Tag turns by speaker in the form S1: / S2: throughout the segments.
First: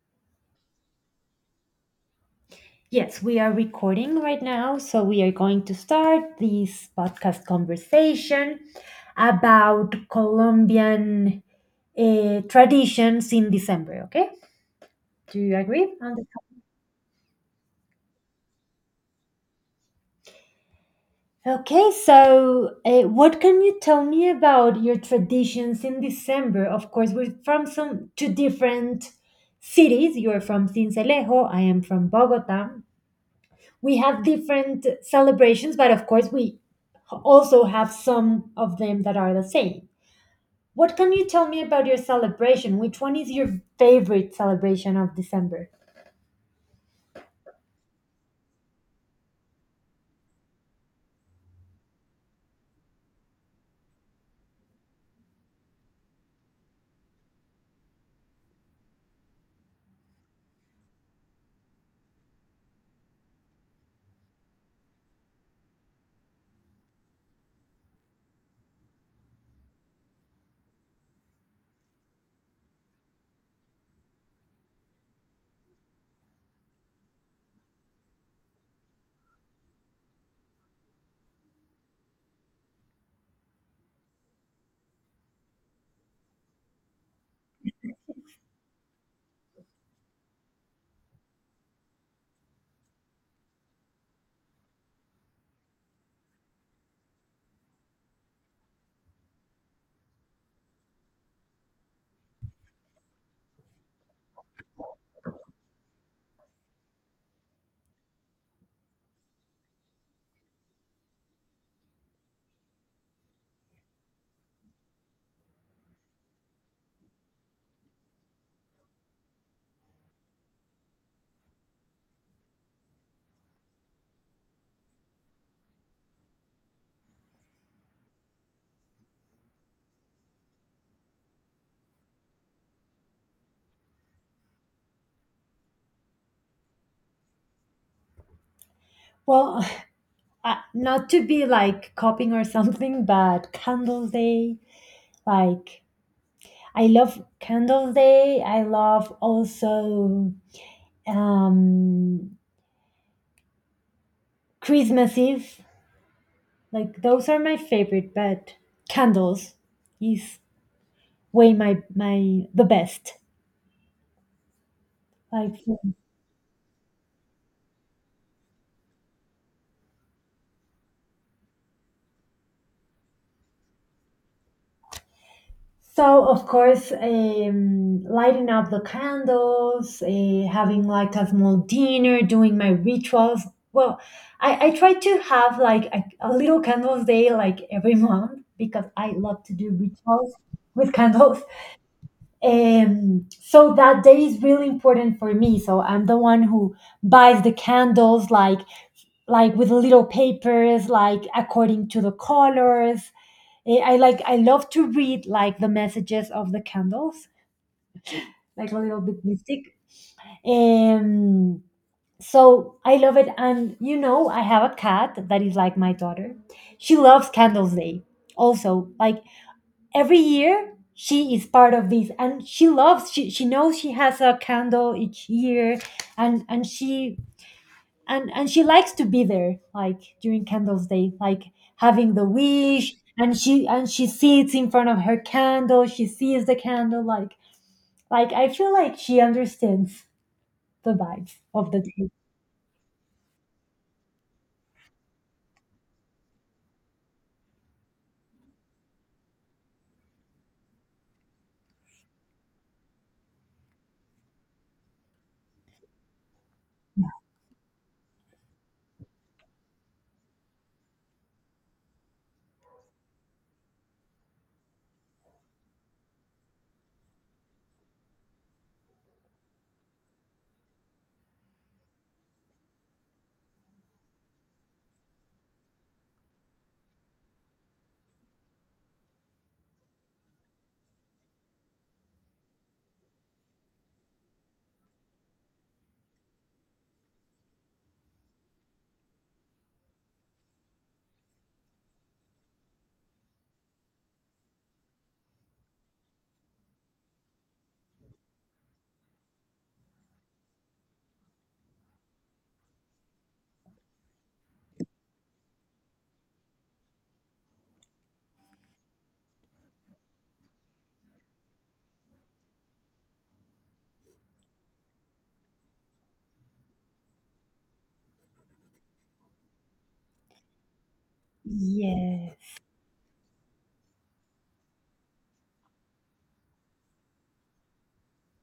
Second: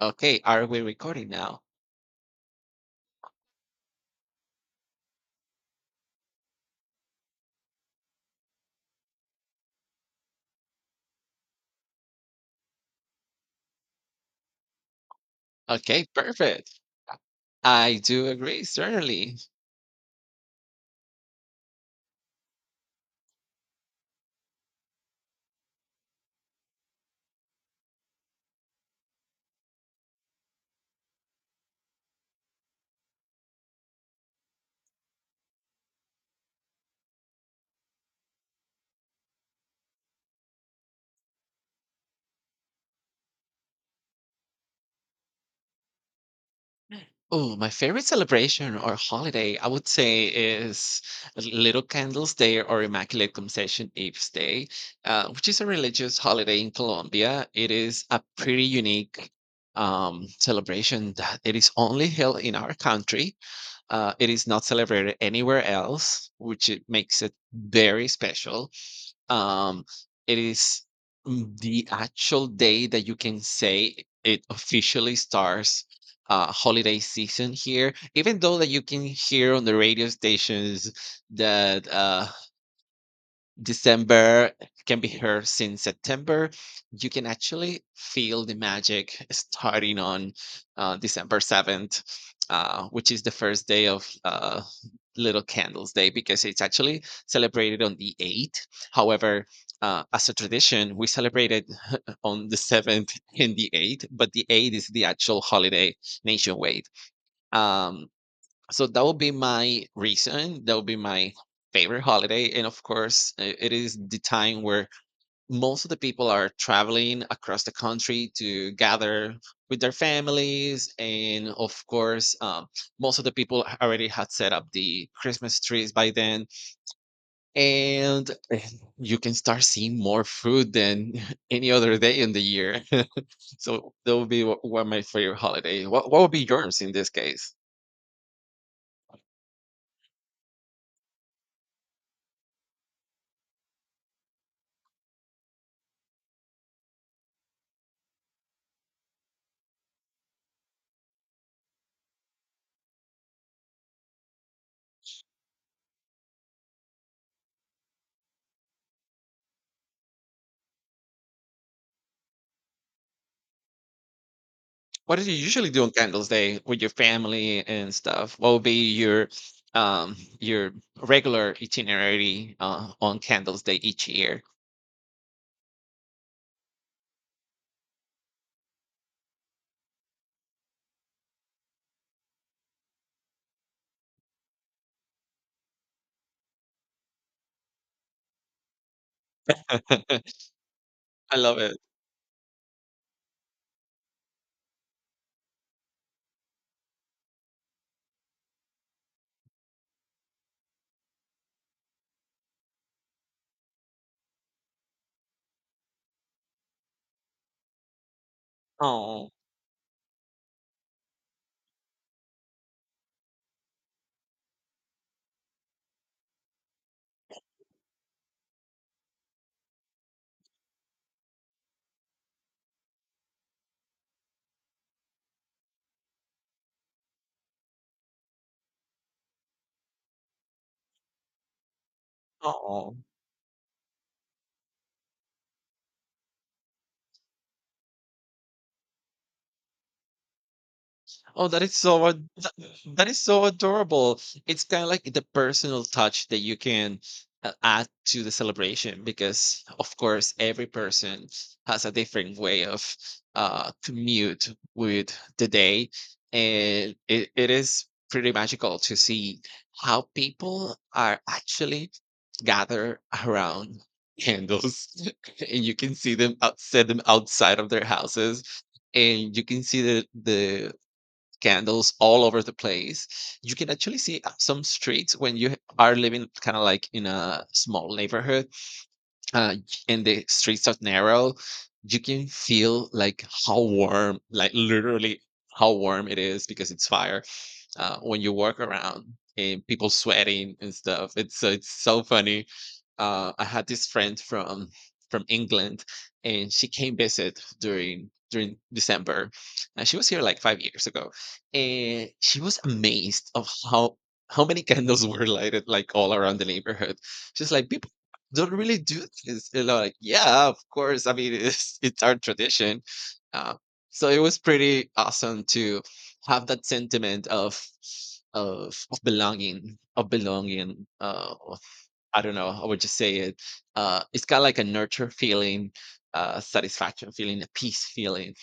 S1: Okay, are we recording now?
S2: Yes, we are recording right now. So we are going to start this podcast conversation about Colombian traditions in December. Okay. Do you agree
S1: Okay,
S2: on the
S1: perfect. I do agree, certainly.
S2: okay, so what can you tell me about your traditions in December? Of course, we're from some two different cities. You're from Cincelejo, I am from Bogota. We have different celebrations, but of course, we also have some of them that are the same. What can you tell me about your celebration? Which one is your favorite celebration of December?
S1: Oh, my favorite celebration or holiday, I would say, is Little Candles Day or Immaculate Conception Eve's Day, which is a religious holiday in Colombia. It is a pretty unique celebration that it is only held in our country. It is not celebrated anywhere else, which it makes it very special. Um, it is the actual day that you can say it officially starts holiday season here, even though that you can hear on the radio stations that December can be here since September. You can actually feel the magic starting on December 7th, which is the first day of Little Candles Day, because it's actually celebrated on the 8th. However, as a tradition, we celebrated on the 7th and the 8th, but the 8th is the actual holiday nationwide. Um, so that would be my reason that would be my favorite holiday. And of course, it is the time where most of the people are traveling across the country to gather with their families, and of course most of the people already had set up the christmas trees by then, and you can start seeing more food than any other day in the year. so that would be wh- One of my favorite holiday. What would be yours in this case?
S2: Well, not to be like copying or something, but Candles Day, like I love Candles Day. I love also um, Christmas Eve. Like those are my favorite, but candles is way my the best.
S1: What do you
S2: Like
S1: usually do on Candles Day with your family and stuff? What would be your regular itinerary on Candles Day each year?
S2: so, of course, lighting up the candles, having like a small dinner, doing my rituals. Well, I try to have like a little candles day like every month because I love to do rituals with
S1: I
S2: candles.
S1: love it.
S2: So that day is really important for me. So I'm the one who buys the candles, like with little papers, like according to the colors. I like I love to read like the messages of the candles, like a little bit
S1: Oh,
S2: mystic. Um so I love it, and you know I have a cat that is like my daughter. She loves Candles Day. Also, like every year she is part of this and she loves she knows she has a candle each year, and she and she likes to be there like during candles day, like having the wish,
S1: oh.
S2: and she sits in front of her candle. She sees the candle like I feel like she understands the vibes
S1: Oh, that
S2: of
S1: is
S2: the
S1: so
S2: day.
S1: that is so adorable. It's kind of like the personal touch that you can add to the celebration, because, of course, every person has a different way of commute with the day, and it is pretty magical to see how people are actually gather around candles, and you can see them out, set them outside of their houses, and you can see the candles all over the place. You can actually see some streets when you are living kind of like in a small neighborhood, uh, and the streets are narrow. You can feel like how warm, like literally how warm it is, because it's fire when you walk around and people sweating and stuff. It's so funny. I had this friend from England, and she came visit during December, and she was here like 5 years ago, and she was amazed of how many candles were lighted like all around the neighborhood. She's like, people don't really do this. And I'm like, yeah, of course. I mean, it's our tradition. Uh, so it was pretty awesome to have that sentiment of of belonging. I don't know,
S2: Yes.
S1: I would just say it? It's kinda like a nurture feeling, satisfaction feeling, a peace feeling.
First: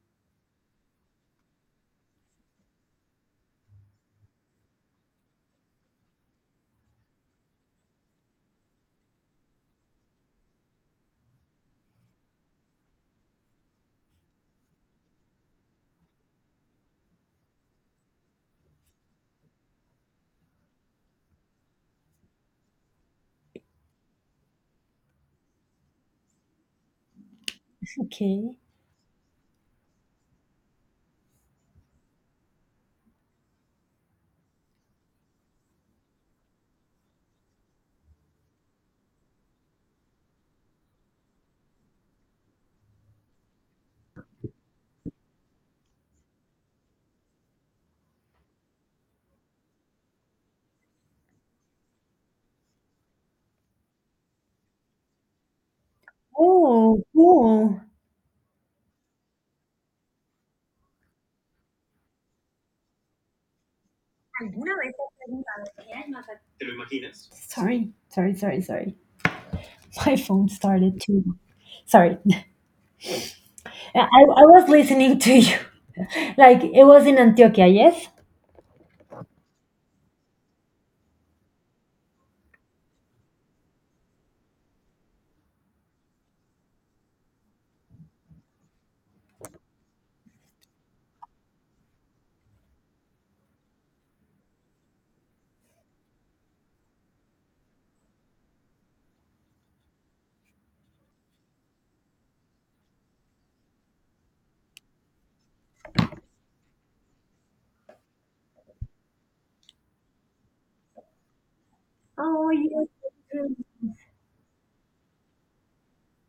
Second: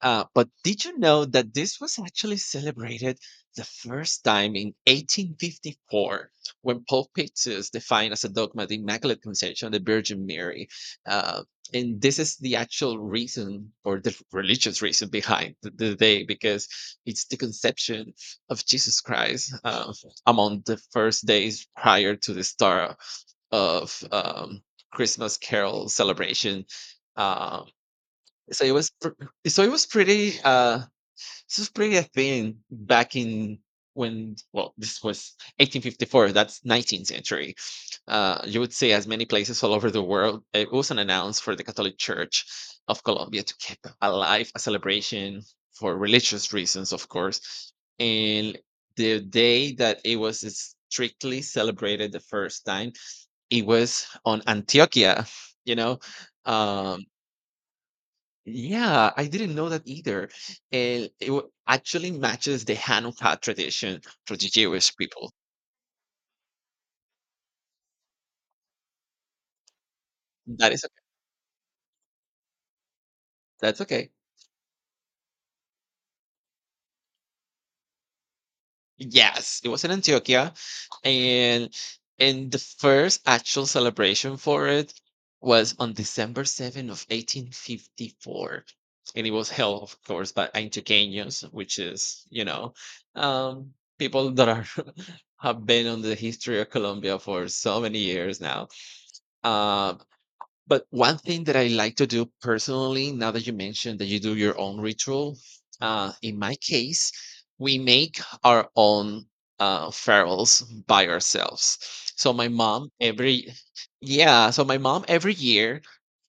S1: But did you know that this was actually celebrated the first time in 1854, when Pope Pius defined as a dogma the Immaculate Conception of the Virgin Mary? Uh, and this is the actual reason, or the religious reason behind the day, because it's the conception of Jesus Christ among the first days prior to the star of Christmas Carol celebration. Um,
S2: Okay.
S1: so it was pr- so it was pretty this was pretty a thing back in when, well, this was 1854. That's 19th century. You would see as many places all over the world. It was an announce for the catholic church of colombia to keep alive a celebration for religious reasons, of course. And the day that it was strictly celebrated the first time, it was on Antioquia, you know.
S2: Oh,
S1: Um,
S2: cool.
S1: yeah, I didn't know that either. And it actually matches the Hanukkah tradition for the
S2: ¿Alguna vez
S1: Jewish
S2: has
S1: people.
S2: preguntado qué hay más aquí? Sorry. My phone
S1: That is
S2: started
S1: okay.
S2: to. Sorry.
S1: That's
S2: i,
S1: okay.
S2: I was listening to you. Like it was in antioquia, yes.
S1: Yes, it was in Antioquia, and the first actual celebration for it was on December 7th of 1854, and it was held, of course, by Antioqueños, which is, you know, um people that are have been on the history of Colombia for so many years now. Uh, but one thing that I like to do personally, now that you mentioned that you do your own ritual, in my case, we make our own ferals by ourselves. So my
S2: Oh, yes.
S1: mom every yeah, so my mom every year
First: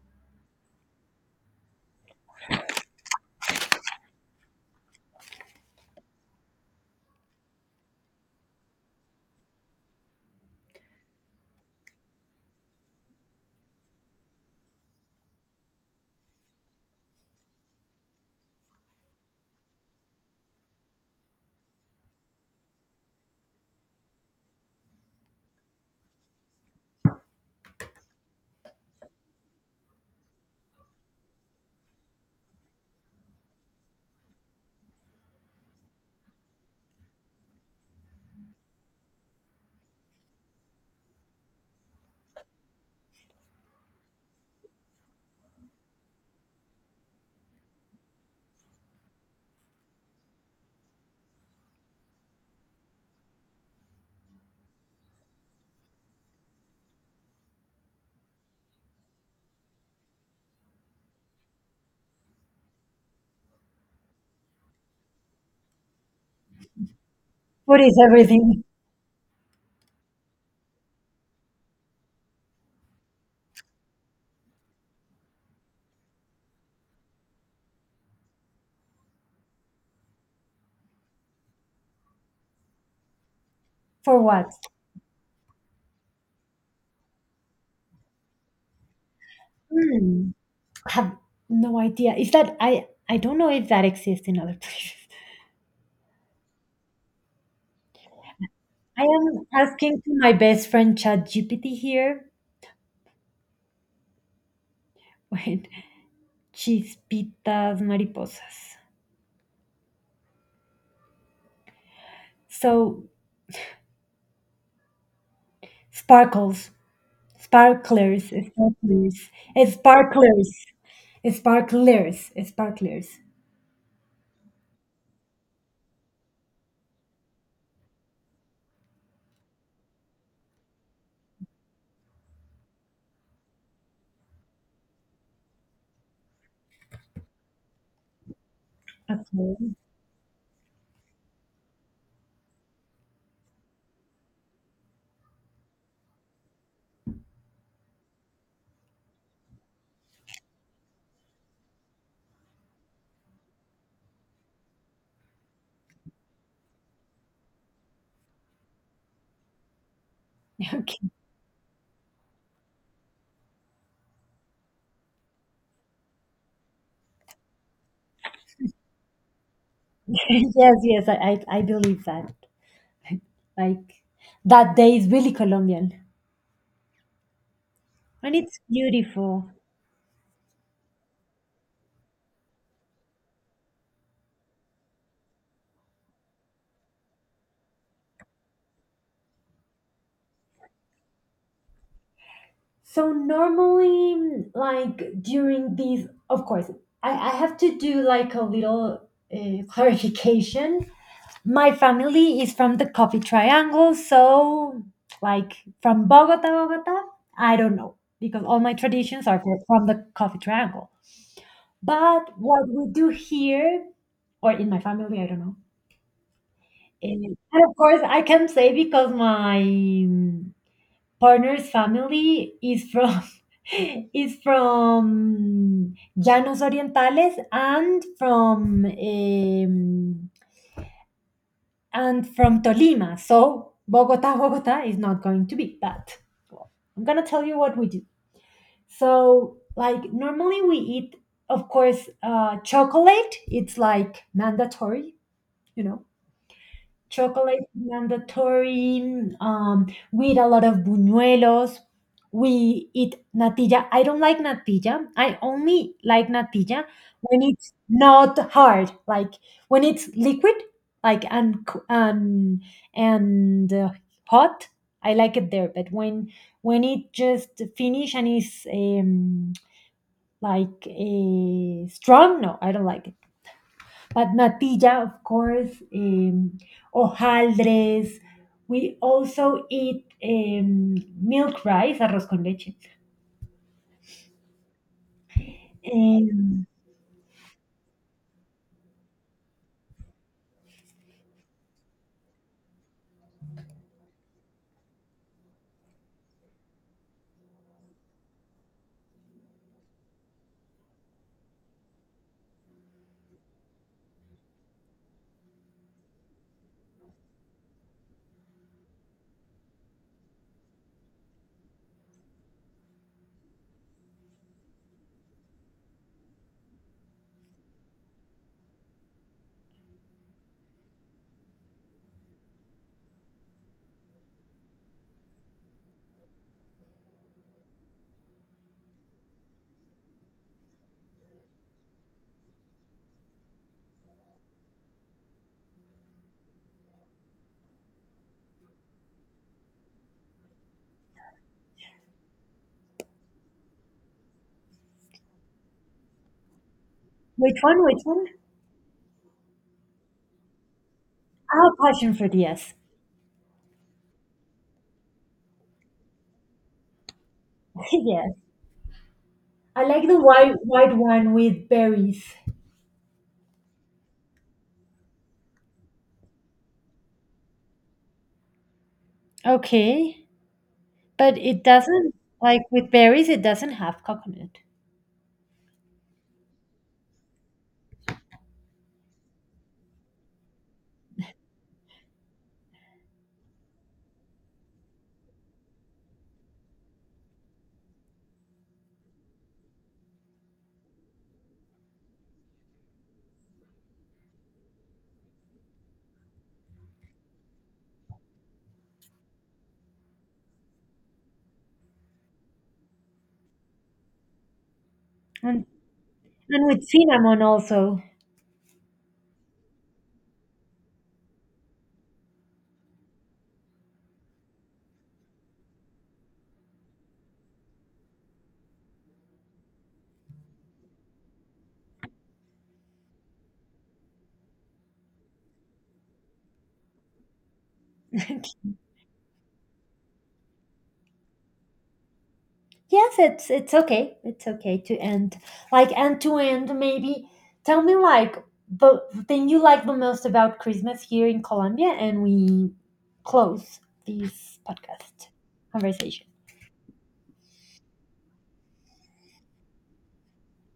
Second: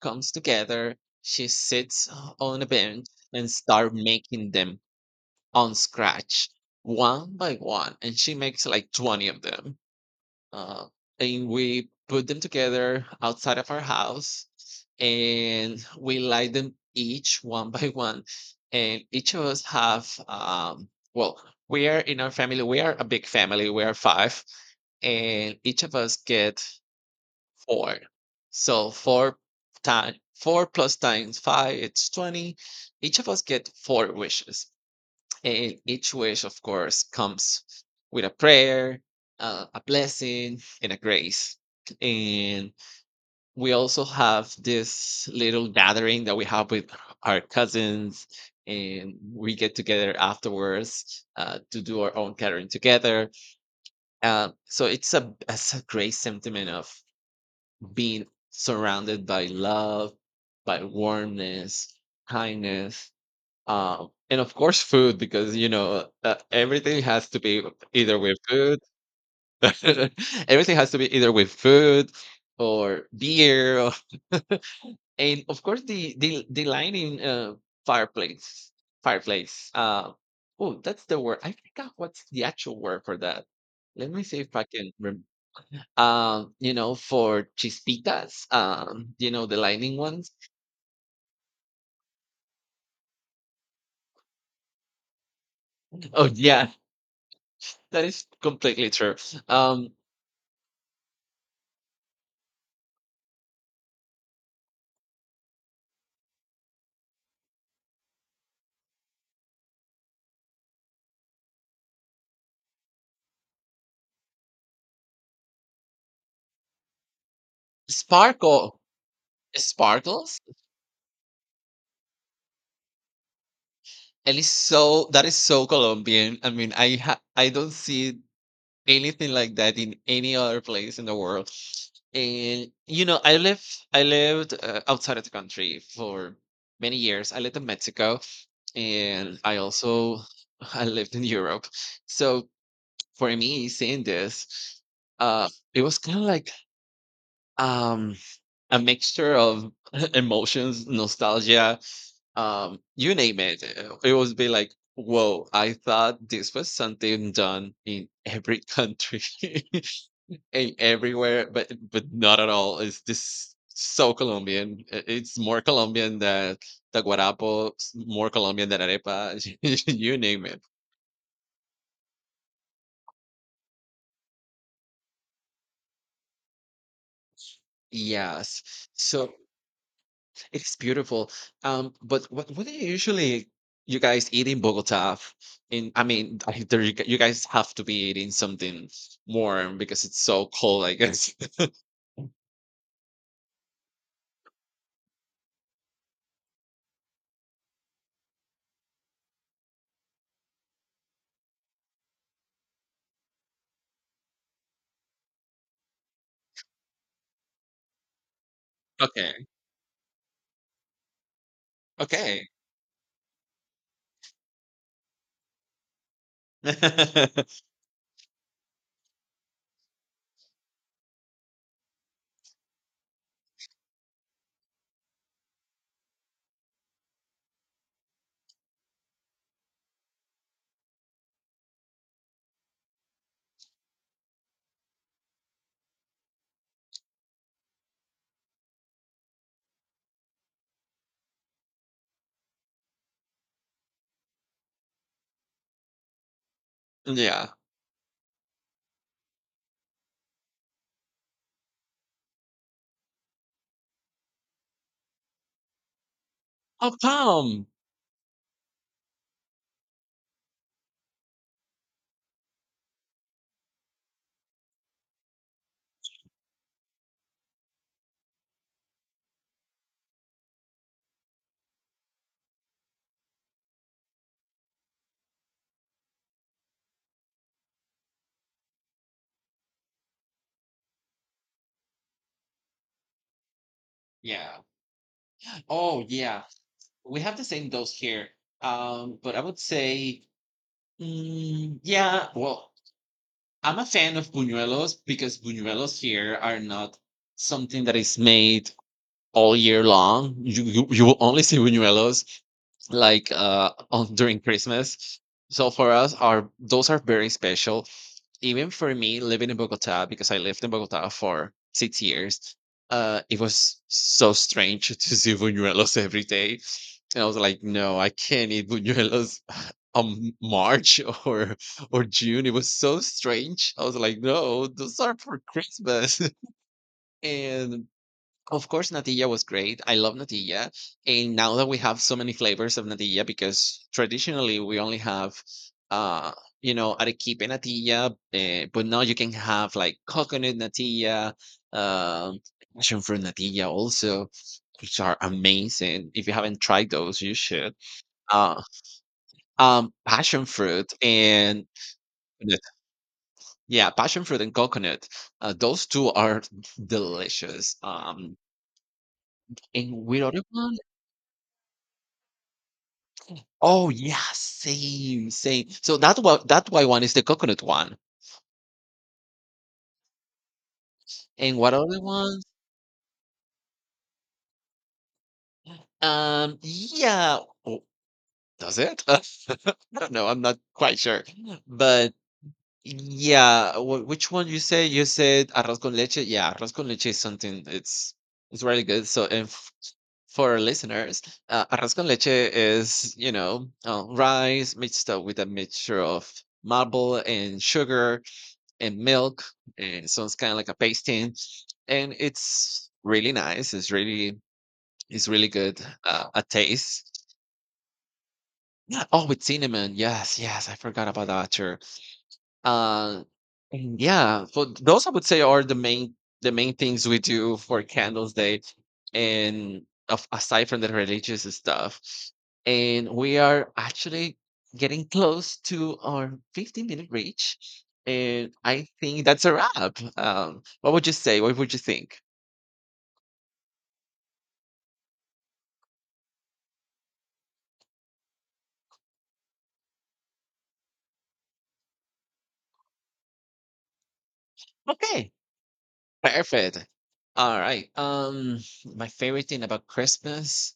S1: comes together. She sits on a bench and start making them on scratch, one by one, and she makes like 20 of them, uh, and we put them together outside of our house, and we light them each one by one. And each of us have well we are in our family. We are a big family, we are five, and each of us get four. So four time four plus times five, it's 20. Each of us get four wishes, and each wish, of course, comes with a prayer, a blessing, and a grace. And we also have this little gathering that we have with our cousins, and we get together afterwards to do our own gathering together. So it's a great sentiment of being surrounded by love, by warmness, kindness, and of course, food, because you know everything has to be
S2: Food is
S1: either with
S2: everything.
S1: food. Everything has to be either with food, or beer, or, and of course the the lining, fireplace. fireplace. Uh, oh, that's the word. I forgot what's the actual word for that. Let
S2: For
S1: me see
S2: what?
S1: if I can. You know, for chispitas. You know, the lining
S2: Hmm.
S1: ones.
S2: I have no idea. Is that I? I don't know if that exists in other places.
S1: Oh yeah, that is completely
S2: I
S1: true.
S2: am
S1: Um,
S2: asking to my best friend ChatGPT here. Wait, chispitas mariposas. So sparkles, sparklers,
S1: sparkle.
S2: sparklers,
S1: Sparkles?
S2: sparklers, sparklers, sparklers.
S1: And it's so, that is so Colombian. I mean, I don't see anything like that in any other place in the world. And you know, I lived outside of the country for many years. I lived in Mexico, and I
S2: Okay.
S1: also I lived in Europe. So for me, seeing this, it was kind of like um a mixture of emotions, nostalgia, you name it. It was be like, whoa, I thought this was something done in every country. And
S2: Okay.
S1: everywhere. But not at all. It's this so colombian. It's more colombian than more colombian than arepa. You name it.
S2: Yes, yes, I believe that. Like that day is really Colombian, and it's
S1: Yes. So
S2: beautiful.
S1: it's beautiful. But what are you usually you guys eat in Bogota? F- In I mean, there you, you guys have to be eating something warm because it's so cold, I guess.
S2: So normally, mm, like during these, of course, I have to do like a little clarification. My family is from the Coffee Triangle, so like from Bogota, Bogota, I don't know because all my traditions are
S1: Okay.
S2: from the Coffee Triangle. But
S1: Okay.
S2: what we do here, or in my family, I don't know. And of course, I can say because my partner's family is from is from Llanos Orientales and from Tolima. So Bogota, Bogota is not going to be that. Well, I'm gonna tell you what we do. So like normally we eat, of course, chocolate. It's like mandatory, you know,
S1: Yeah.
S2: chocolate mandatory. We eat a lot of buñuelos. We eat natilla. I don't like natilla. I only like natilla
S1: Oh,
S2: when
S1: palm.
S2: it's not hard, like when it's liquid, like and hot. I like it there, but when it just finish and is like a strong, no, I don't like it, but natilla, of course, hojaldres. We also eat milk rice, arroz con leche.
S1: Yeah. Oh, yeah.
S2: Um,
S1: We have the same dose here. But I would say, mm, yeah. Well, I'm a fan of buñuelos, because buñuelos here are not something that is made all year long. You will only see buñuelos like on during Christmas. So for us, our those are very special. Even for me, living in Bogota, because I lived in Bogota for 6 years, it was so strange to see buñuelos every day. And I was like, no, I can't eat buñuelos on March or June. It was so strange. I was like, no, those are for Christmas. And of course, natilla was great. I love natilla. And now that we have so many flavors of natilla, because traditionally we only have, uh, you know, arequipe natilla, but now you can have like coconut natilla, um, passion fruit natilla also, which are amazing. If you haven't tried those, you
S2: which
S1: should.
S2: one? Which one?
S1: Uh, passion fruit and
S2: Ah, passion fruit.
S1: coconut.
S2: Yes,
S1: Yeah, passion fruit and coconut. Those two are delicious.
S2: yes. I
S1: And
S2: like the
S1: with other
S2: white
S1: one,
S2: white one with berries.
S1: oh, yeah, same, same. So that one, that white one, is the coconut one.
S2: Okay, but
S1: And
S2: it
S1: what other
S2: doesn't
S1: ones?
S2: like with berries. It doesn't have coconut,
S1: Yeah. Oh, does it? I don't know. I'm not quite sure. But yeah, which one you say? You said arroz con leche. Yeah, arroz con leche is something. It's really good. So and for our listeners, arroz con leche is, you know, rice mixed up with a mixture of marble and sugar and milk, and so it's kind of like a pasting, and it's really nice. It's really
S2: and
S1: good. A
S2: and with
S1: taste.
S2: cinnamon also.
S1: Yeah. Oh, with cinnamon. Yes, yes. I forgot about that. Sure. Uh, and yeah, so those I would say are the main things we do for Candles Day, and of, aside from the religious stuff, and we are actually getting close to our 15-minute reach, and I think that's a wrap. What would you say? What would you think?
S2: Yes, it's okay. It's okay to end like end to end. Maybe tell me like the thing you like the most about Christmas here in Colombia, and we close this podcast
S1: Okay,
S2: conversation.
S1: perfect. All right. My favorite thing about Christmas,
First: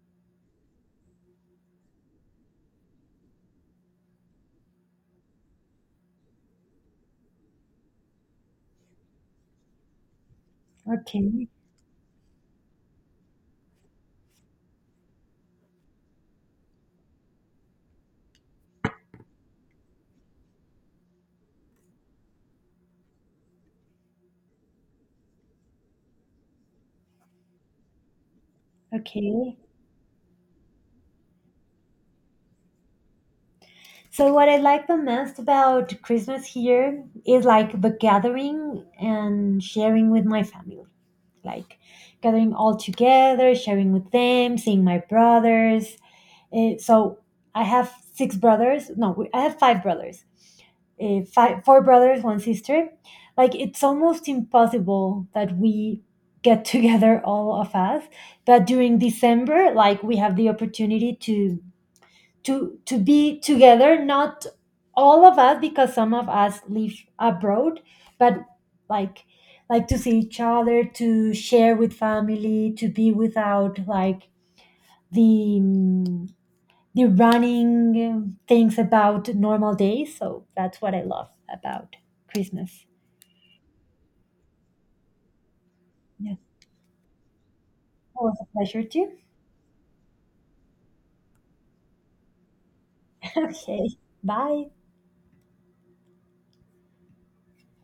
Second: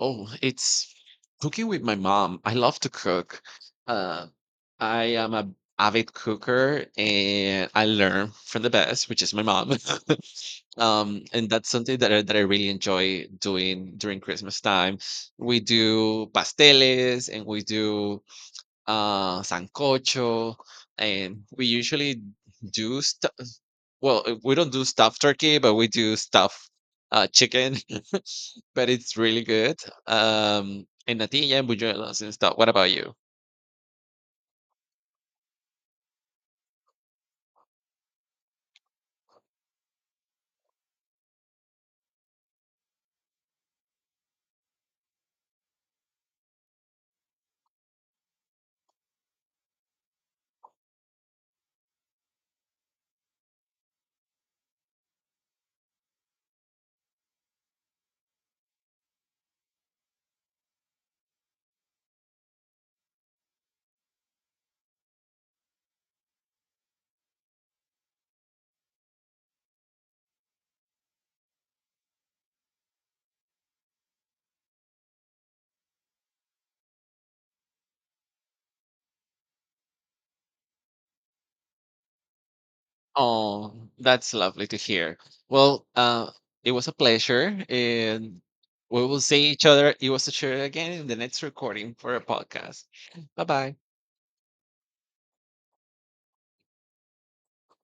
S1: oh, it's cooking with my mom. I love to cook. Um, I am a avid cooker, and I learn from the best, which is my mom. Um,
S2: Okay,
S1: and that's something that I really enjoy doing during Christmas time. We do pasteles, and we do sancocho, and we usually do stuff we don't do stuffed turkey, but we do stuffed chicken. But it's really
S2: okay.
S1: good. And natilla and buñuelos and stuff. What about you?
S2: So what I like the most about Christmas here is like the gathering and sharing with my family, like gathering all together, sharing with them, seeing my brothers. So I have six brothers. No, I have five brothers. Five, four brothers, one sister. Like it's almost impossible that we get together, all of us. But during December, like we have the opportunity to to be together. Not all of us, because some of us live abroad, but like like to see each other, to share with family, to be without like the mm, the running things about normal days. So that's what I love about Christmas.
S1: Oh, that's lovely to hear. Well,
S2: Yes.
S1: it was a pleasure,
S2: It was
S1: and
S2: a pleasure
S1: we
S2: too.
S1: will see each other. It was a pleasure again in the next recording for a podcast. Bye bye.
S2: Okay. Bye.